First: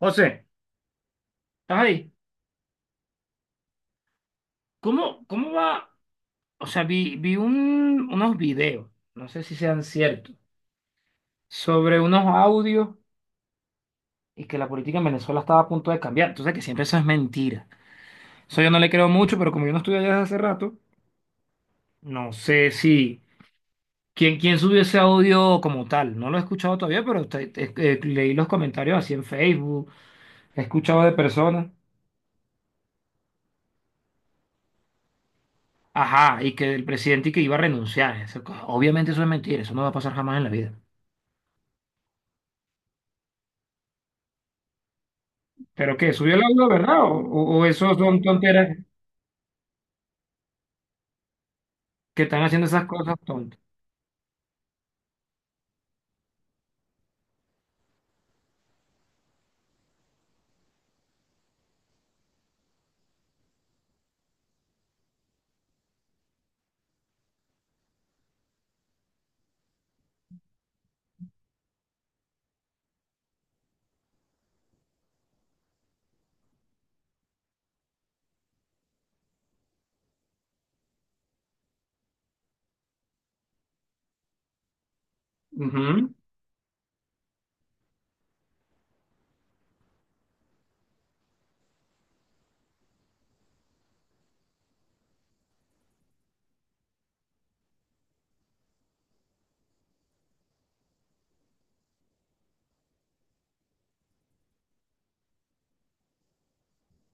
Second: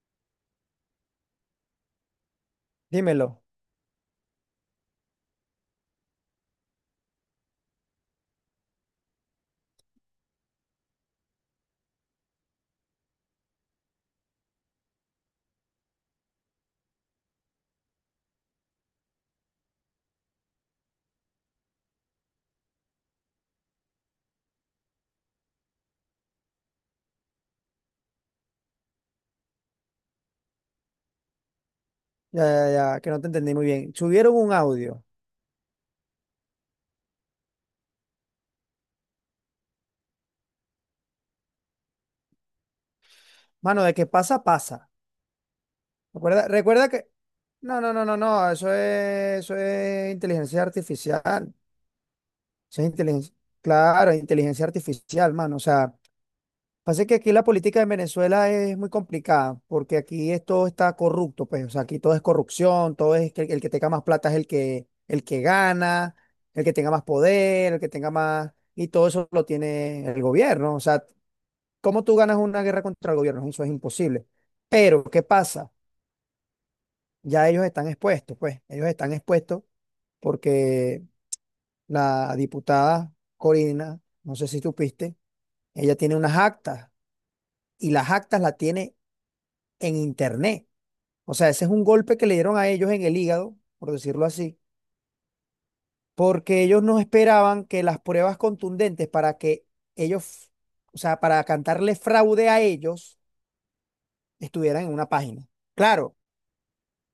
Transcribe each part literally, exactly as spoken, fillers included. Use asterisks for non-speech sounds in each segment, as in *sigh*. José, ay, Dímelo. ¿cómo, cómo va? O sea, vi, vi un- unos videos, no sé si sean ciertos, sobre unos audios y que la política en Venezuela estaba a punto de cambiar. Entonces, que siempre eso es mentira. Eso yo no le creo mucho, pero como yo no estuve allá desde hace rato, no sé si... ¿Quién, quién subió ese audio como tal? No lo he escuchado todavía, pero te- te- eh, leí los comentarios así en Facebook, he escuchado de personas. Ya, ya, ya, que no te entendí muy bien. Subieron un audio. Ajá, y que el presidente y que iba a renunciar. Eso- obviamente eso es mentira, eso no va a pasar jamás en la vida. Mano, de que pasa, pasa. ¿Pero qué? ¿Subió el Recuerda, audio, recuerda verdad? que. ¿O, o- o No, no, esos no, no, son no. tonteras Eso es, eso es inteligencia artificial. que están haciendo Eso esas es cosas inteligencia. tontas? Claro, inteligencia artificial, mano. O sea, pasa que aquí la política en Venezuela es muy complicada, porque aquí es- todo está corrupto, pues, o sea, aquí todo es corrupción, todo es que el, que tenga más plata es el que, el que gana, el que tenga más poder, el que tenga más, y todo eso lo tiene el gobierno. O sea, ¿cómo tú ganas una guerra contra el gobierno? Eso es imposible. Pero, ¿qué pasa? Ya ellos están expuestos, pues, ellos están expuestos porque la diputada Corina, no sé si supiste, ella Ujú. tiene unas actas, y las actas las tiene en internet. O sea, ese es un golpe que le dieron a ellos en el hígado, por decirlo así, porque ellos no esperaban que las pruebas contundentes para que ellos, o sea, para cantarle fraude a ellos, estuvieran en una página. Claro.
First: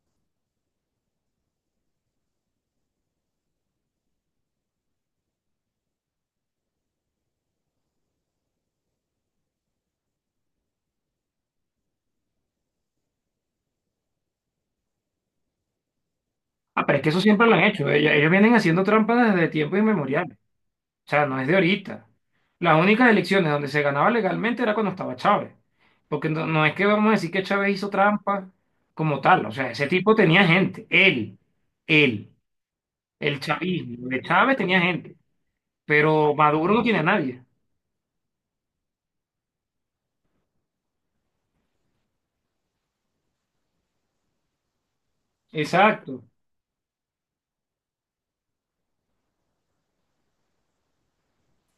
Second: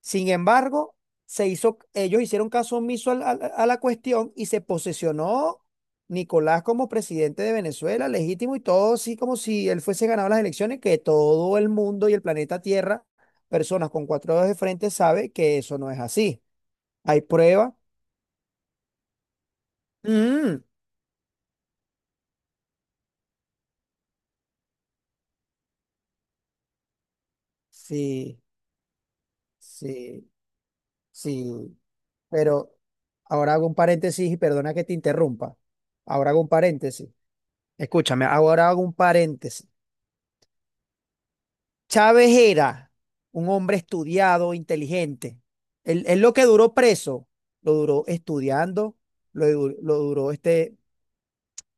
Sin embargo, se hizo, ellos hicieron caso omiso al- al- a la cuestión y se posesionó Nicolás como presidente de Venezuela, legítimo y todo así como si él fuese ganado las elecciones, que todo el mundo y el planeta Tierra, personas con cuatro dedos de frente, sabe que eso no es así. Ah, pero es que eso Hay siempre lo han pruebas. hecho. Ellos, ellos vienen haciendo trampas desde tiempo inmemorial. Mm, O sea, no es de ahorita. Las únicas elecciones donde se ganaba legalmente era cuando estaba Chávez. Porque no, no es que vamos a decir que Chávez hizo sí, trampa como tal. O sea, ese tipo sí, tenía gente. Él, sí. él, Pero el ahora hago un chavismo de paréntesis y Chávez perdona tenía que te gente. interrumpa. Ahora Pero hago un Maduro no tiene a paréntesis. nadie. Escúchame, ahora hago un paréntesis. Chávez era un hombre estudiado, inteligente. Él, él Exacto. lo que duró preso, lo duró estudiando, lo, lo duró este,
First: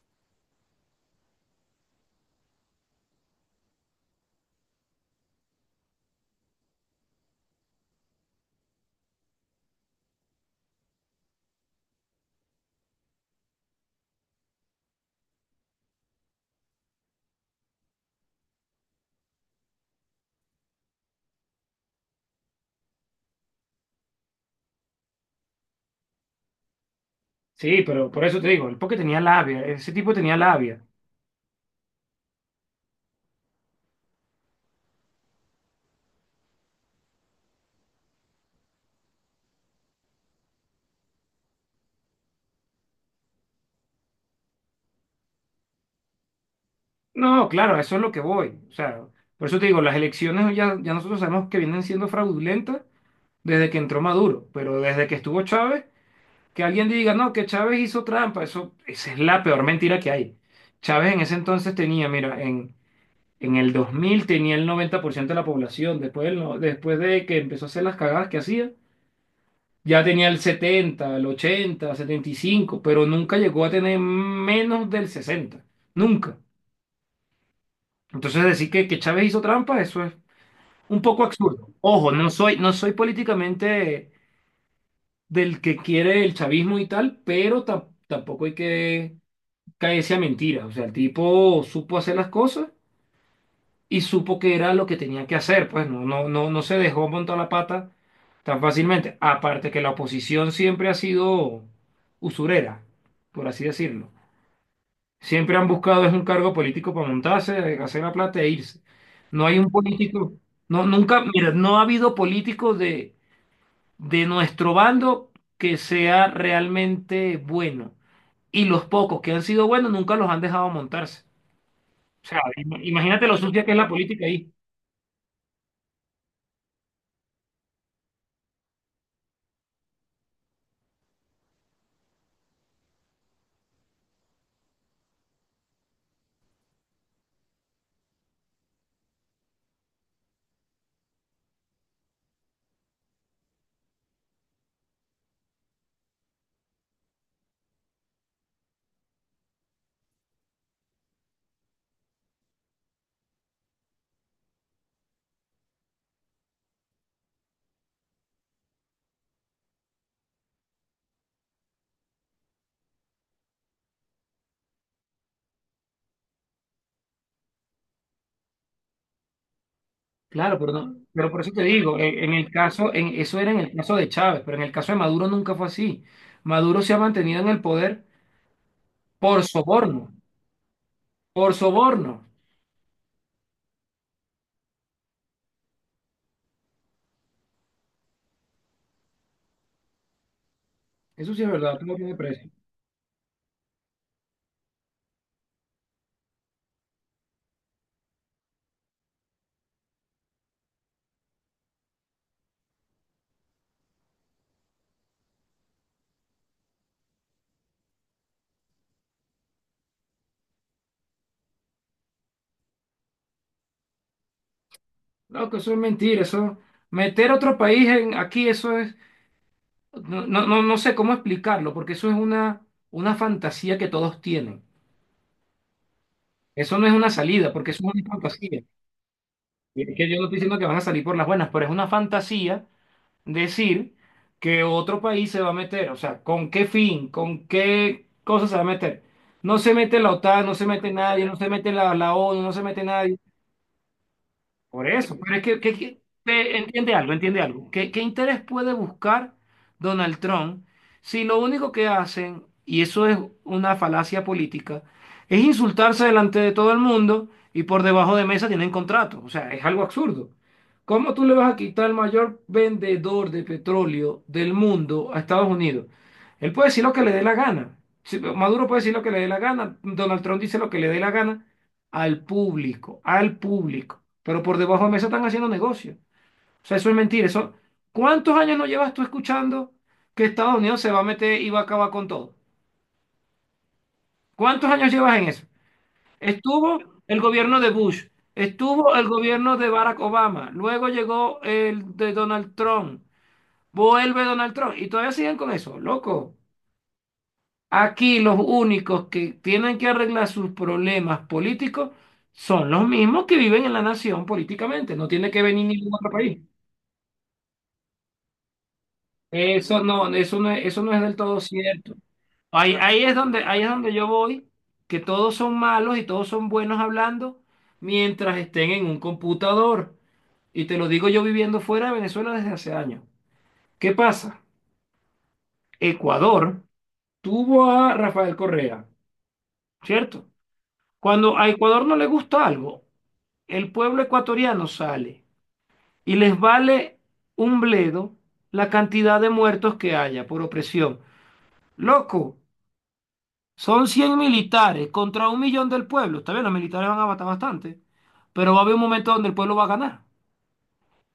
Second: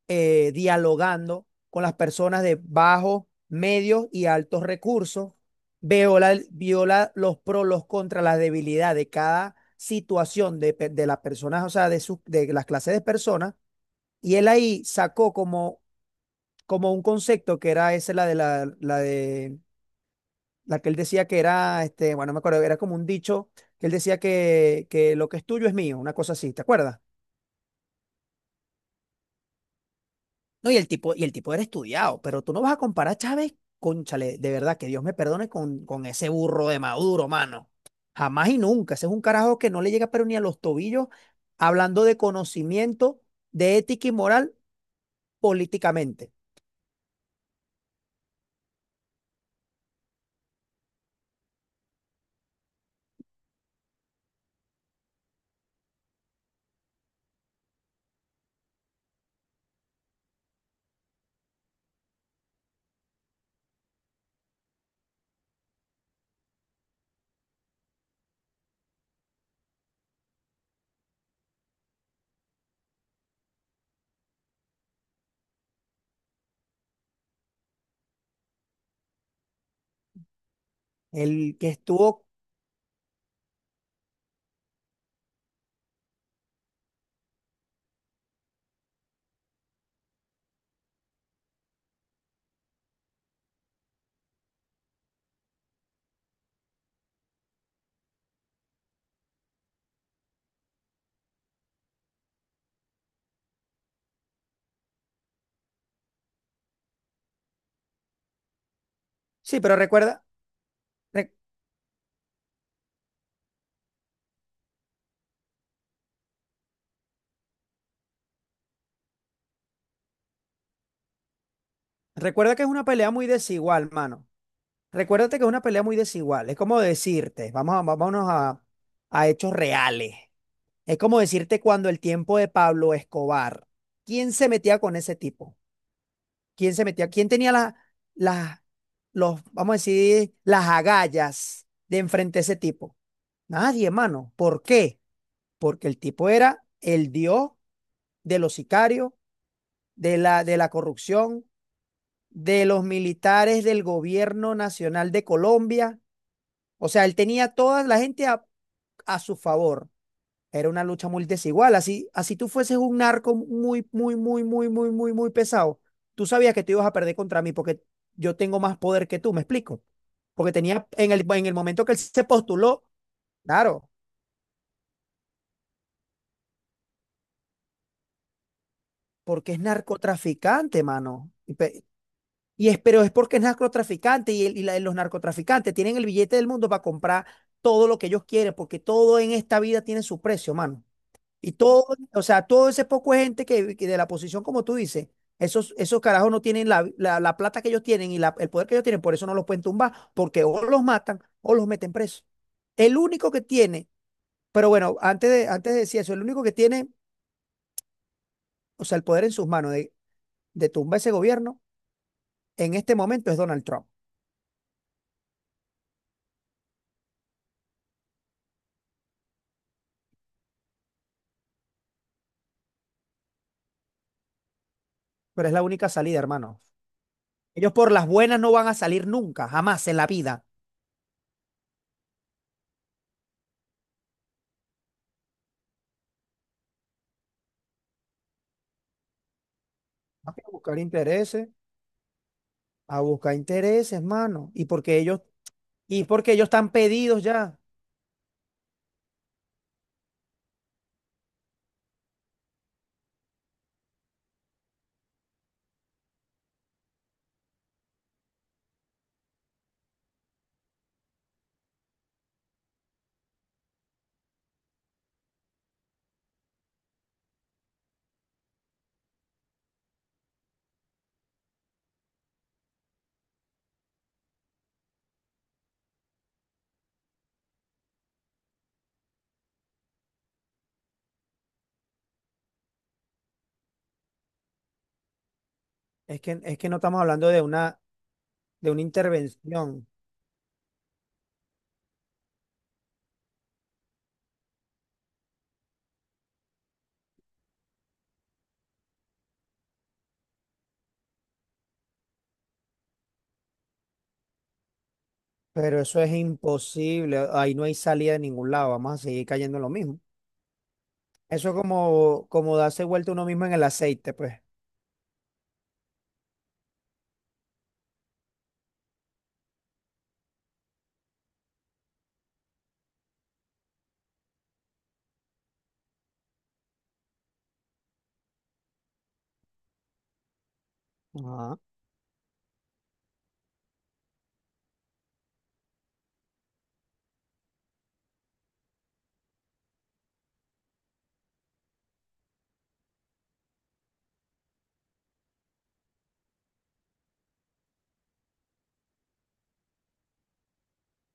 eh, dialogando con las personas de bajos, medios y altos recursos. Viola, viola los pros, los contras, las debilidades de cada situación de, de las personas, o sea, de, sus- de las clases de personas. Y él ahí sacó como, como un concepto que era ese, la de la, la de la que él decía que era, este, bueno, no me acuerdo, era como un dicho que él decía que, que lo que es tuyo es mío, una cosa así, ¿te acuerdas? Sí, pero por eso te digo, el porque tenía labia, ese tipo tenía No, y labia. el tipo, y el tipo era estudiado, pero tú no vas a comparar a Chávez con Chale, de verdad, que Dios me perdone con, con ese burro de Maduro, mano. Jamás y nunca. Ese es un carajo que no le llega pero ni a los tobillos, hablando de conocimiento, de ética y moral políticamente. No, claro, a eso es lo que voy. O sea, por eso te digo, las elecciones ya, ya nosotros sabemos que vienen siendo fraudulentas desde que entró Maduro, pero desde que estuvo Chávez, que alguien diga, no, que Chávez hizo trampa, eso, esa es la peor mentira que hay. Chávez en ese entonces tenía, mira, en, en el dos mil tenía el noventa por ciento de la población, después, del no- después de que empezó a hacer las cagadas que hacía, ya tenía el setenta el ochenta setenta y cinco, pero nunca llegó a tener menos del sesenta nunca. Entonces decir que, que Chávez hizo trampa, eso es un poco El que absurdo. Ojo, estuvo, no soy, no soy políticamente del que quiere el chavismo y tal, pero tam- tampoco hay que caerse a mentiras. O sea, el tipo supo hacer las cosas y supo que era lo que tenía que hacer. Pues no, no, no, no se dejó montar la pata tan fácilmente. Aparte que la oposición siempre ha sido usurera, por así decirlo. Siempre han buscado es un cargo político para montarse, hacer la plata e irse. No hay sí, un pero recuerda, político, no, nunca, re- mira, no ha habido políticos de de nuestro bando que sea realmente bueno. Y los pocos que han sido buenos nunca los han dejado montarse. O sea, recuerda que es im- una pelea imagínate muy lo sucia que es la desigual, política mano. ahí. Recuérdate que es una pelea muy desigual. Es como decirte, vamos a, vámonos a, a hechos reales. Es como decirte cuando el tiempo de Pablo Escobar, ¿quién se metía con ese tipo? ¿Quién se metía? ¿Quién tenía la, la- los, vamos a decir, las agallas de enfrente a ese tipo? Nadie, hermano. ¿Por qué? Porque el tipo era el dios de los sicarios, de la, de la corrupción, de los militares del gobierno nacional de Colombia. O sea, él tenía toda la gente a, a su favor. Era una lucha muy desigual. Así, así tú fueses un narco muy, muy, muy, muy, muy, muy, muy pesado. Tú sabías que tú ibas a perder contra mí porque yo tengo más poder que tú, ¿me explico? Porque Claro, pero tenía, no, en el, pero por en eso el te momento que digo, él en, se en el postuló, caso, en, eso era en el claro, caso de Chávez, pero en el caso de Maduro nunca fue así. Maduro se ha mantenido en el poder por porque es soborno, narcotraficante, mano. por Y, pe- soborno. y es, pero es porque es narcotraficante y, el- y la- los narcotraficantes tienen el billete del mundo para comprar todo lo que ellos quieren, porque todo en esta vida tiene su precio, mano. Eso sí es Y verdad, todo, tú no tienes o sea, precio. todo ese poco de gente que, que de la posición, como tú dices, esos, esos carajos no tienen la, la- la plata que ellos tienen y la- el poder que ellos tienen, por eso no los pueden tumbar, porque o los matan o los meten presos. El único que tiene, pero bueno, antes de, antes de decir eso, el único que tiene, o sea, el poder en sus manos de, de tumbar ese gobierno en este momento es Donald Trump. No, que eso es mentira, eso, meter otro país en, aquí, eso es, no, no, no, no sé cómo explicarlo, porque eso es una, una fantasía que todos tienen. Pero es la única salida, hermano. Eso no es una salida, porque Ellos eso por es una las buenas no fantasía. van a salir nunca, Y jamás es en la que yo no estoy vida. diciendo que van a salir por las buenas, pero es una fantasía decir que otro país se va a meter. O sea, ¿con qué fin? ¿Con qué cosa se va a meter? No se mete la A OTAN, no se buscar mete nadie, no se intereses, mete la, la ONU, no se mete a nadie. buscar intereses, hermano. Y Por porque eso, ellos pero es que, que- que- y es porque ellos eh, están entiende algo, pedidos entiende ya. algo. ¿Qué, qué interés puede buscar Donald Trump si lo único que hacen, y eso es una falacia política, es insultarse delante de todo el mundo y por debajo de mesa tienen contrato? O sea, es algo absurdo. ¿Cómo tú le vas a quitar el mayor vendedor de petróleo del mundo a Estados Unidos? Él puede decir lo que le dé la gana. Si- Maduro puede decir lo que le dé la gana, Donald Trump dice lo que le dé la gana al público, al público, pero por debajo de mesa están haciendo negocio. O sea, eso es mentira. Eso, ¿cuántos años no llevas tú escuchando que Estados Unidos se va a meter y va a acabar con todo? ¿Cuántos años llevas en eso? Es que, es que no Estuvo estamos el hablando de gobierno de una, Bush, de una estuvo el gobierno de intervención, Barack Obama, luego llegó el de Donald Trump, vuelve Donald Trump y todavía siguen con eso, loco. Aquí los únicos que tienen que arreglar sus problemas políticos son los mismos que viven en la nación políticamente. No tiene que venir pero ningún eso otro es país. imposible. Ahí no hay salida de ningún lado. Vamos a seguir cayendo en lo Eso mismo. no, eso no, es- eso no es del todo Eso es cierto. como, como Ahí, darse ahí vuelta es uno donde, mismo en ahí el es donde yo aceite, pues. voy, que todos son malos y todos son buenos hablando mientras estén en un computador. Y te lo digo yo viviendo fuera de Venezuela desde hace años. ¿Qué pasa? Ecuador tuvo a Rafael Correa, ¿cierto? Cuando a Ajá. Ecuador no le gusta algo, el pueblo ecuatoriano sale y les vale un bledo la cantidad de muertos que haya por opresión. Loco, son cien militares contra un millón del pueblo. Está bien, los militares van a matar bastante, pero va a haber un momento donde el pueblo va a ganar.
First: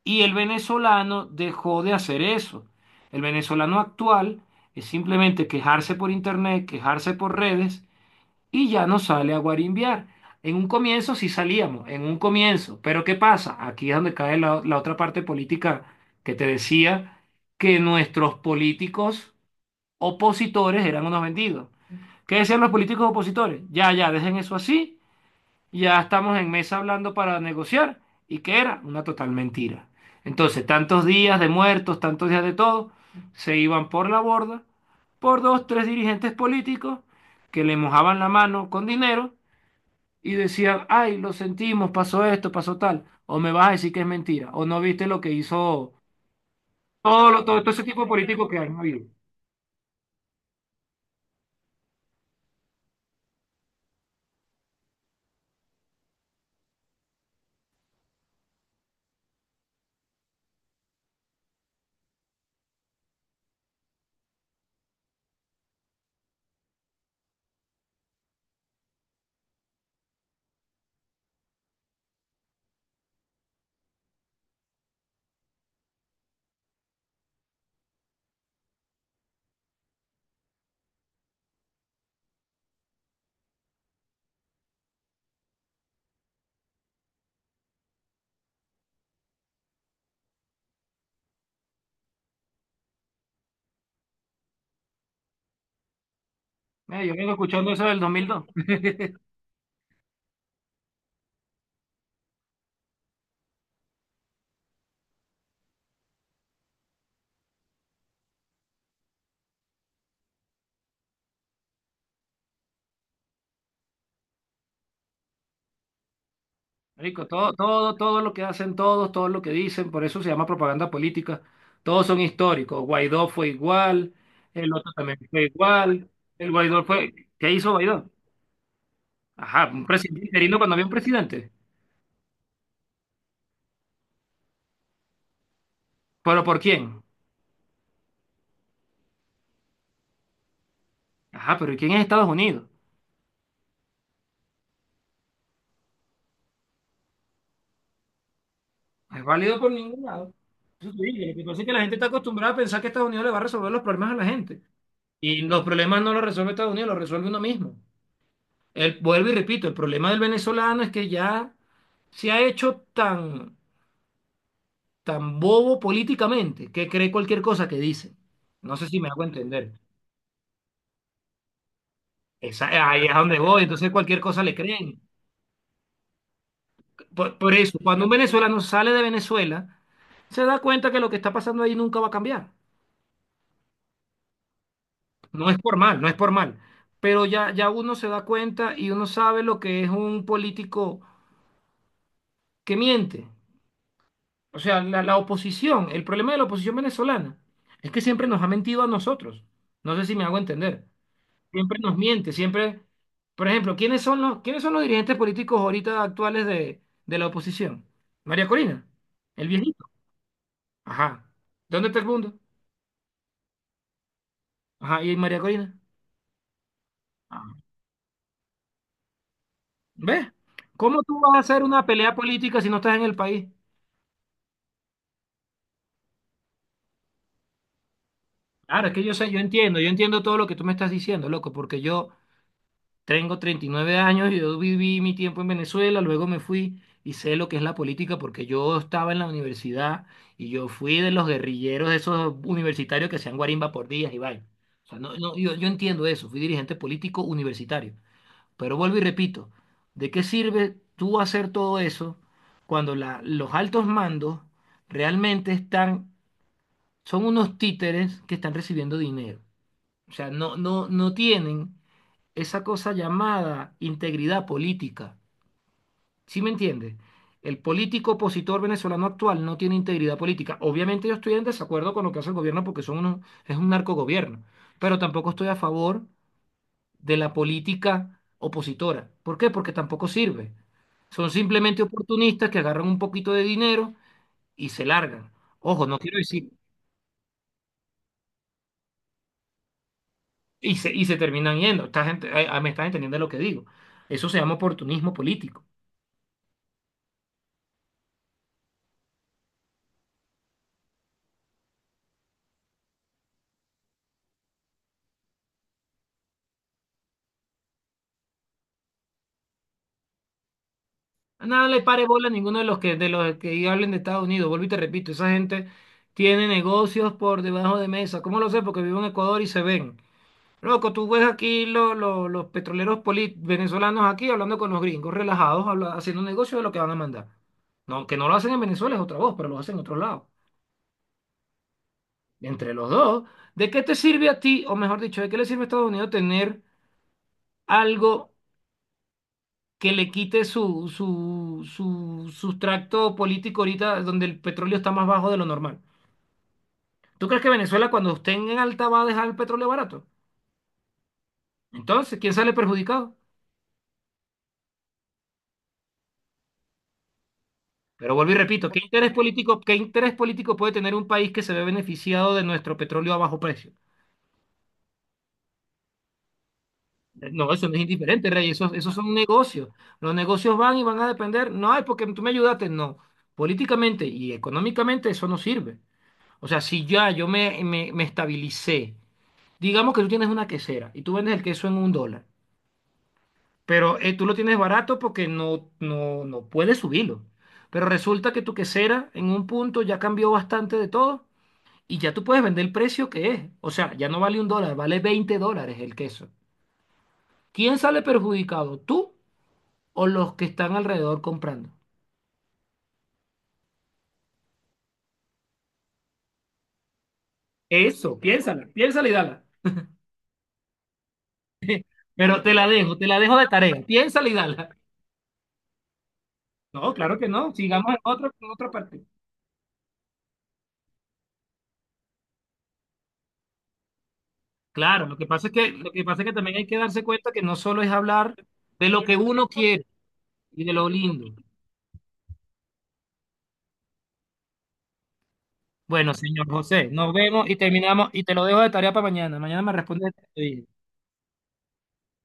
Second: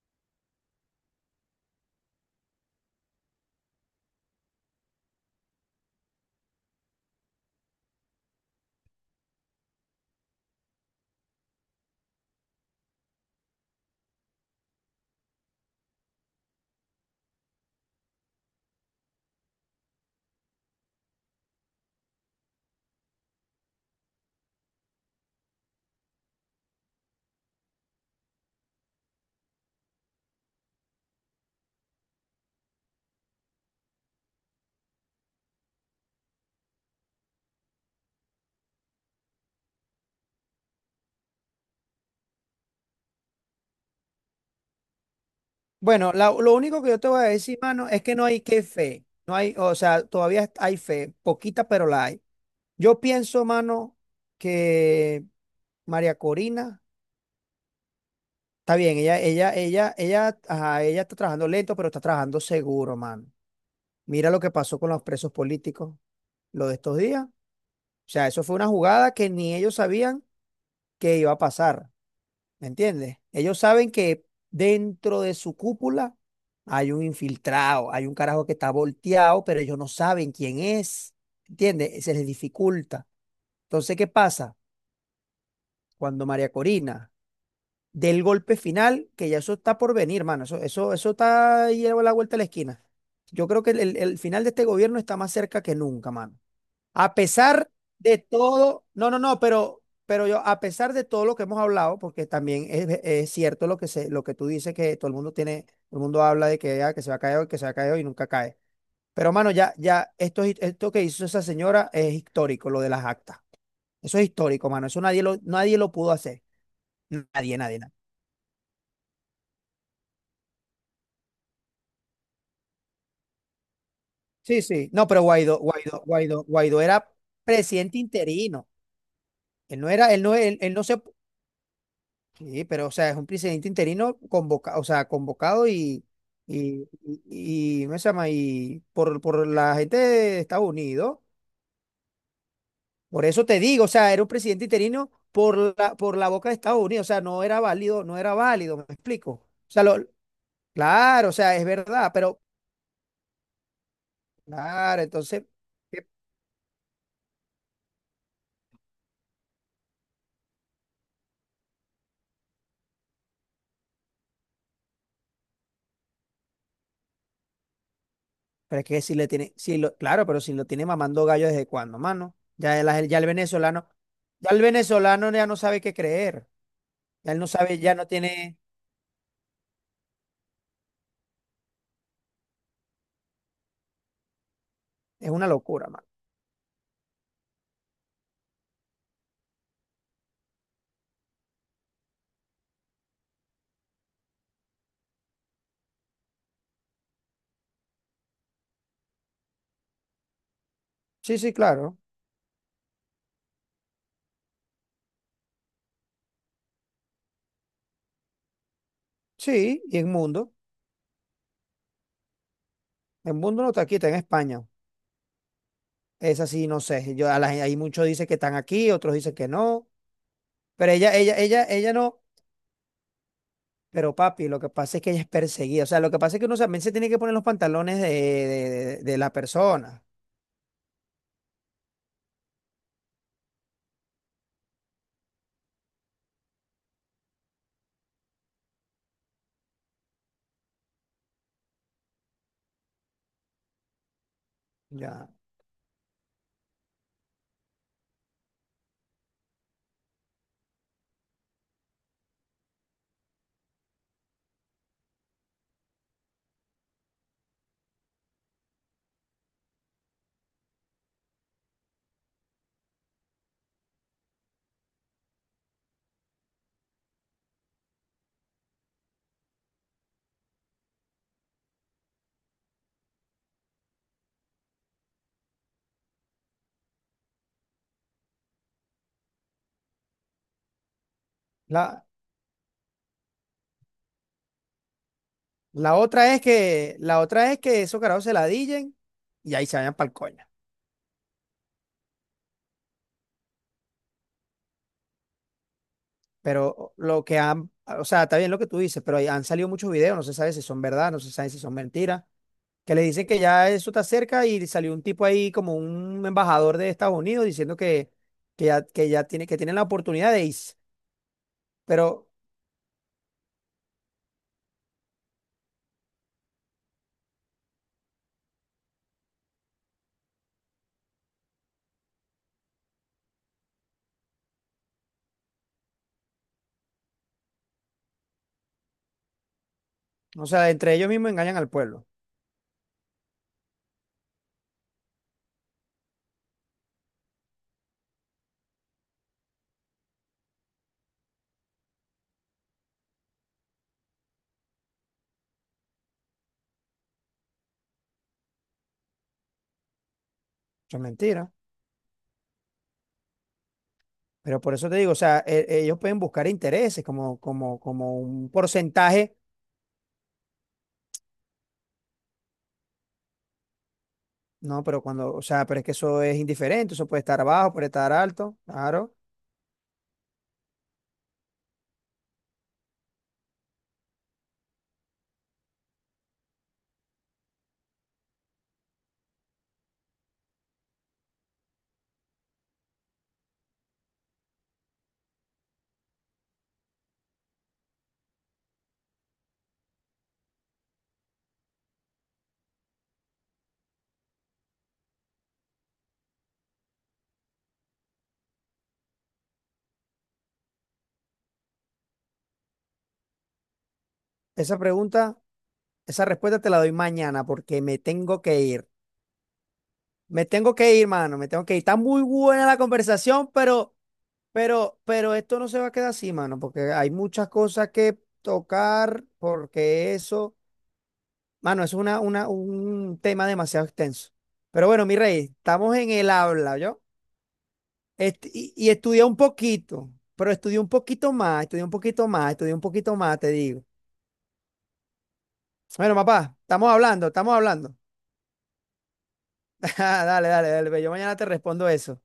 Y el venezolano dejó de hacer eso. El venezolano actual es simplemente quejarse por internet, quejarse por redes y ya no sale a guarimbiar. En un comienzo sí salíamos, en un comienzo, pero ¿qué pasa? Aquí es donde cae la, la otra parte política que te decía, que nuestros políticos opositores eran unos vendidos. ¿Qué decían los políticos opositores? Ya, ya, dejen eso así, ya estamos en mesa hablando para negociar, y que era una total mentira. Entonces, tantos días de muertos, tantos días de todo, se iban por la borda por dos, tres dirigentes políticos que le mojaban la mano con dinero y decían, ay, lo sentimos, pasó esto, pasó tal, o me vas a decir que es mentira, o no viste lo que hizo Bueno, la- lo único que yo te voy a todo, lo- decir, todo, todo ese mano, tipo es de que no hay políticos que que han habido. fe. No hay, o sea, todavía hay fe, poquita, pero la hay. Yo pienso, mano, que María Corina, está bien, ella, ella, ella, ella, ajá, ella está trabajando lento, pero está trabajando seguro, mano. Mira lo que pasó con los presos políticos, lo de estos días. O sea, eso fue una jugada que ni ellos sabían que iba a pasar, ¿me entiendes? Ellos saben que dentro de su cúpula hay un infiltrado, hay un carajo que está volteado, pero ellos no saben quién es, ¿entiendes? Se les dificulta. Entonces, ¿qué pasa? Cuando María Corina del golpe final, que ya eso está por venir, mano, eso, eso, eso está ahí a la vuelta de la esquina. Yo creo que el el- el final de este gobierno está más cerca que nunca, mano. Mira, A yo vengo pesar escuchando eso del de dos mil dos. todo, no, no, *laughs* no, pero, pero yo, a pesar de todo lo que hemos hablado, porque también es, es cierto lo que se, lo que tú dices, que todo el mundo tiene, todo el mundo habla de que, ah, que se va a caer hoy, que se va a caer hoy y nunca cae. Pero mano, ya, ya, esto, es- esto que hizo esa señora es histórico, lo de las actas. Eso es histórico, mano. Eso nadie lo, nadie lo pudo hacer. Rico, todo, Nadie, nadie, nadie. todo, todo lo que hacen todos, todo lo que dicen, por eso se llama propaganda política. Todos son históricos. Guaidó fue igual, Sí, el sí. otro No, también pero fue Guaidó, Guaidó, igual. Guaidó, El Guaidó Guaidó era fue. ¿Qué hizo presidente Guaidó? interino. Ajá, Él un no era, él presidente no, interino él, cuando él no había un se, presidente. sí, pero o sea, es un presidente interino convoca o sea, convocado y, ¿Pero por quién? y, y, y- ¿cómo se llama? Y por, por la gente de Estados Unidos. Ajá, pero ¿y quién es Estados Unidos? Por eso te digo, o sea, era un presidente interino por la, por la boca de Estados Unidos. O sea, no era válido, no era válido, ¿me No es explico? O válido por sea, lo, ningún lado. Eso te digo, claro, o lo que sea, pasa es es que la gente está verdad, pero acostumbrada a pensar que Estados Unidos le va a resolver los problemas a la gente. claro, Y entonces, los problemas ¿qué? no los resuelve Estados Unidos, los resuelve uno mismo. El, vuelvo y repito, el problema del venezolano es que ya se ha hecho tan, tan bobo políticamente que cree cualquier cosa que dice. No Pero es sé si que me si hago le tiene, entender. si lo, claro, pero si lo tiene mamando gallo desde cuándo, mano. Ya Esa- ahí el, es a ya el donde voy, venezolano, entonces cualquier cosa ya le el creen. venezolano ya no sabe qué creer. Ya Por, él no por eso, sabe, ya cuando no un tiene. venezolano sale de Venezuela, se da cuenta que lo que está pasando ahí nunca va a cambiar. Es una No es por locura, mal, man. no es por mal, pero ya, ya uno se da cuenta y uno sabe lo que es un político que miente. O sea, la, la oposición, el problema de la oposición venezolana es que siempre nos ha mentido a nosotros. No sé si me hago entender. Sí, sí, Siempre nos claro. miente, siempre... Por ejemplo, ¿quiénes son los, quiénes son los dirigentes políticos ahorita actuales de, de la oposición? María Corina, el Sí, viejito. y en mundo. Ajá. ¿Dónde está el mundo? En mundo no está aquí, está en España. Ajá, ¿y María Corina? Es así, no sé. Yo, a la Ajá. gen- hay muchos dicen que están aquí, otros dicen que no. ¿Ves? Pero ¿Cómo ella, tú vas ella, a hacer ella, una ella pelea no. política si no estás en el país? Pero papi, lo que pasa es que ella es perseguida. O sea, lo que pasa es que uno también se tiene que poner los pantalones de, Claro, es de- de- que yo de sé, la yo entiendo, yo persona. entiendo todo lo que tú me estás diciendo, loco, porque yo tengo treinta y nueve años, y yo viví mi tiempo en Venezuela, luego me fui y sé lo que es la política porque yo estaba en la universidad y yo fui de los guerrilleros, de esos universitarios que hacían guarimba por días y vaina. O sea, no, Ya. no, yo, yo entiendo eso, fui dirigente político universitario. Pero vuelvo y repito, ¿de qué sirve tú hacer todo eso cuando la- los altos mandos realmente están, son unos títeres que están recibiendo dinero? O sea, no, no, no tienen esa cosa llamada integridad política. ¿Sí me entiende? El político opositor venezolano actual no tiene integridad política. Obviamente yo estoy en desacuerdo con lo que hace el gobierno porque son unos- es un narcogobierno, pero tampoco estoy a favor de la política opositora. ¿Por qué? Porque tampoco sirve. Son simplemente La, oportunistas que agarran un poquito de dinero y se largan. Ojo, la no quiero otra es decir, que, la otra es que esos carajos se la dillen y ahí se vayan pa'l coño. y se, y se terminan yendo. Esta gente, eh, me estás entendiendo lo que digo. Eso se llama oportunismo político. Pero lo que han, o sea, está bien lo que tú dices, pero ahí han salido muchos videos, no se sabe si son verdad, no se sabe si son mentiras, que le dicen que ya eso está cerca y salió un tipo ahí como un embajador de Estados Unidos diciendo que, que ya, que ya tiene, que tienen la oportunidad de irse. Nada, no le pare bola Pero, a ninguno de los que de los que hablen de Estados Unidos. Vuelvo y te repito, esa gente tiene negocios por debajo de mesa. ¿Cómo lo sé? Porque vivo en Ecuador y se ven. Loco, tú ves aquí lo- lo- los petroleros poli- venezolanos aquí hablando con los gringos, relajados, habla- haciendo negocio de lo que van a mandar. No, que no lo hacen en Venezuela es otra voz, pero lo hacen en otros lados. o sea, entre ellos mismos engañan al pueblo. Entre los dos, ¿de qué te sirve a ti, o mejor dicho, de qué le sirve a Estados Unidos tener algo que le quite su, su, su sustrato político ahorita donde el petróleo está más bajo de lo normal? ¿Tú crees que Venezuela cuando esté en alta va a dejar el petróleo barato? Eso es mentira. Entonces, ¿quién sale perjudicado? Pero por eso te digo, o sea, e- ellos pueden buscar intereses como, como, Pero como vuelvo y un repito, ¿qué interés porcentaje. político, qué interés político puede tener un país que se ve beneficiado de nuestro petróleo a bajo precio? No, pero cuando, o sea, pero es que eso es indiferente, eso puede estar No, eso abajo, no es puede estar indiferente, Rey, alto, esos, esos son claro. negocios. Los negocios van y van a depender, no ay, porque tú me ayudaste, no. Políticamente y económicamente eso no sirve. O sea, si ya yo me, me me estabilicé. Digamos que tú tienes una quesera y tú vendes el queso en un dólar, pero eh, tú lo tienes barato porque no, no, no puedes subirlo. Pero resulta que tu quesera en un punto ya cambió bastante de todo y ya tú puedes vender el precio que es. O sea, ya no vale un dólar, vale veinte dólares el queso. ¿Quién sale perjudicado? ¿Tú o los que están alrededor comprando? Esa pregunta, esa respuesta te la doy mañana porque me Eso, tengo que piénsala, ir. piénsala y dala. Me tengo que ir, mano, me tengo que ir. Está muy Pero te buena la la dejo, te la dejo de conversación, tarea. pero... Piénsala y dala. Pero, pero esto no se va a quedar así, mano, porque No, hay claro que muchas no. cosas Sigamos en que otra, en otra parte. tocar, porque eso, mano, eso es una, una, un tema demasiado extenso. Pero Claro, bueno, lo mi que pasa rey, es que, lo estamos que en pasa es el que también hay que habla, ¿yo? darse cuenta que no solo es hablar Est- y, de y lo que estudié un uno quiere poquito, pero y de estudié un lo poquito lindo. más, estudié un poquito más, estudié un poquito más, te digo. Bueno, Bueno, señor papá, José, estamos nos hablando, vemos estamos y hablando. terminamos y te lo dejo de tarea para mañana. Mañana me *laughs* respondes. Dale, dale, dale, ve, yo mañana te respondo eso.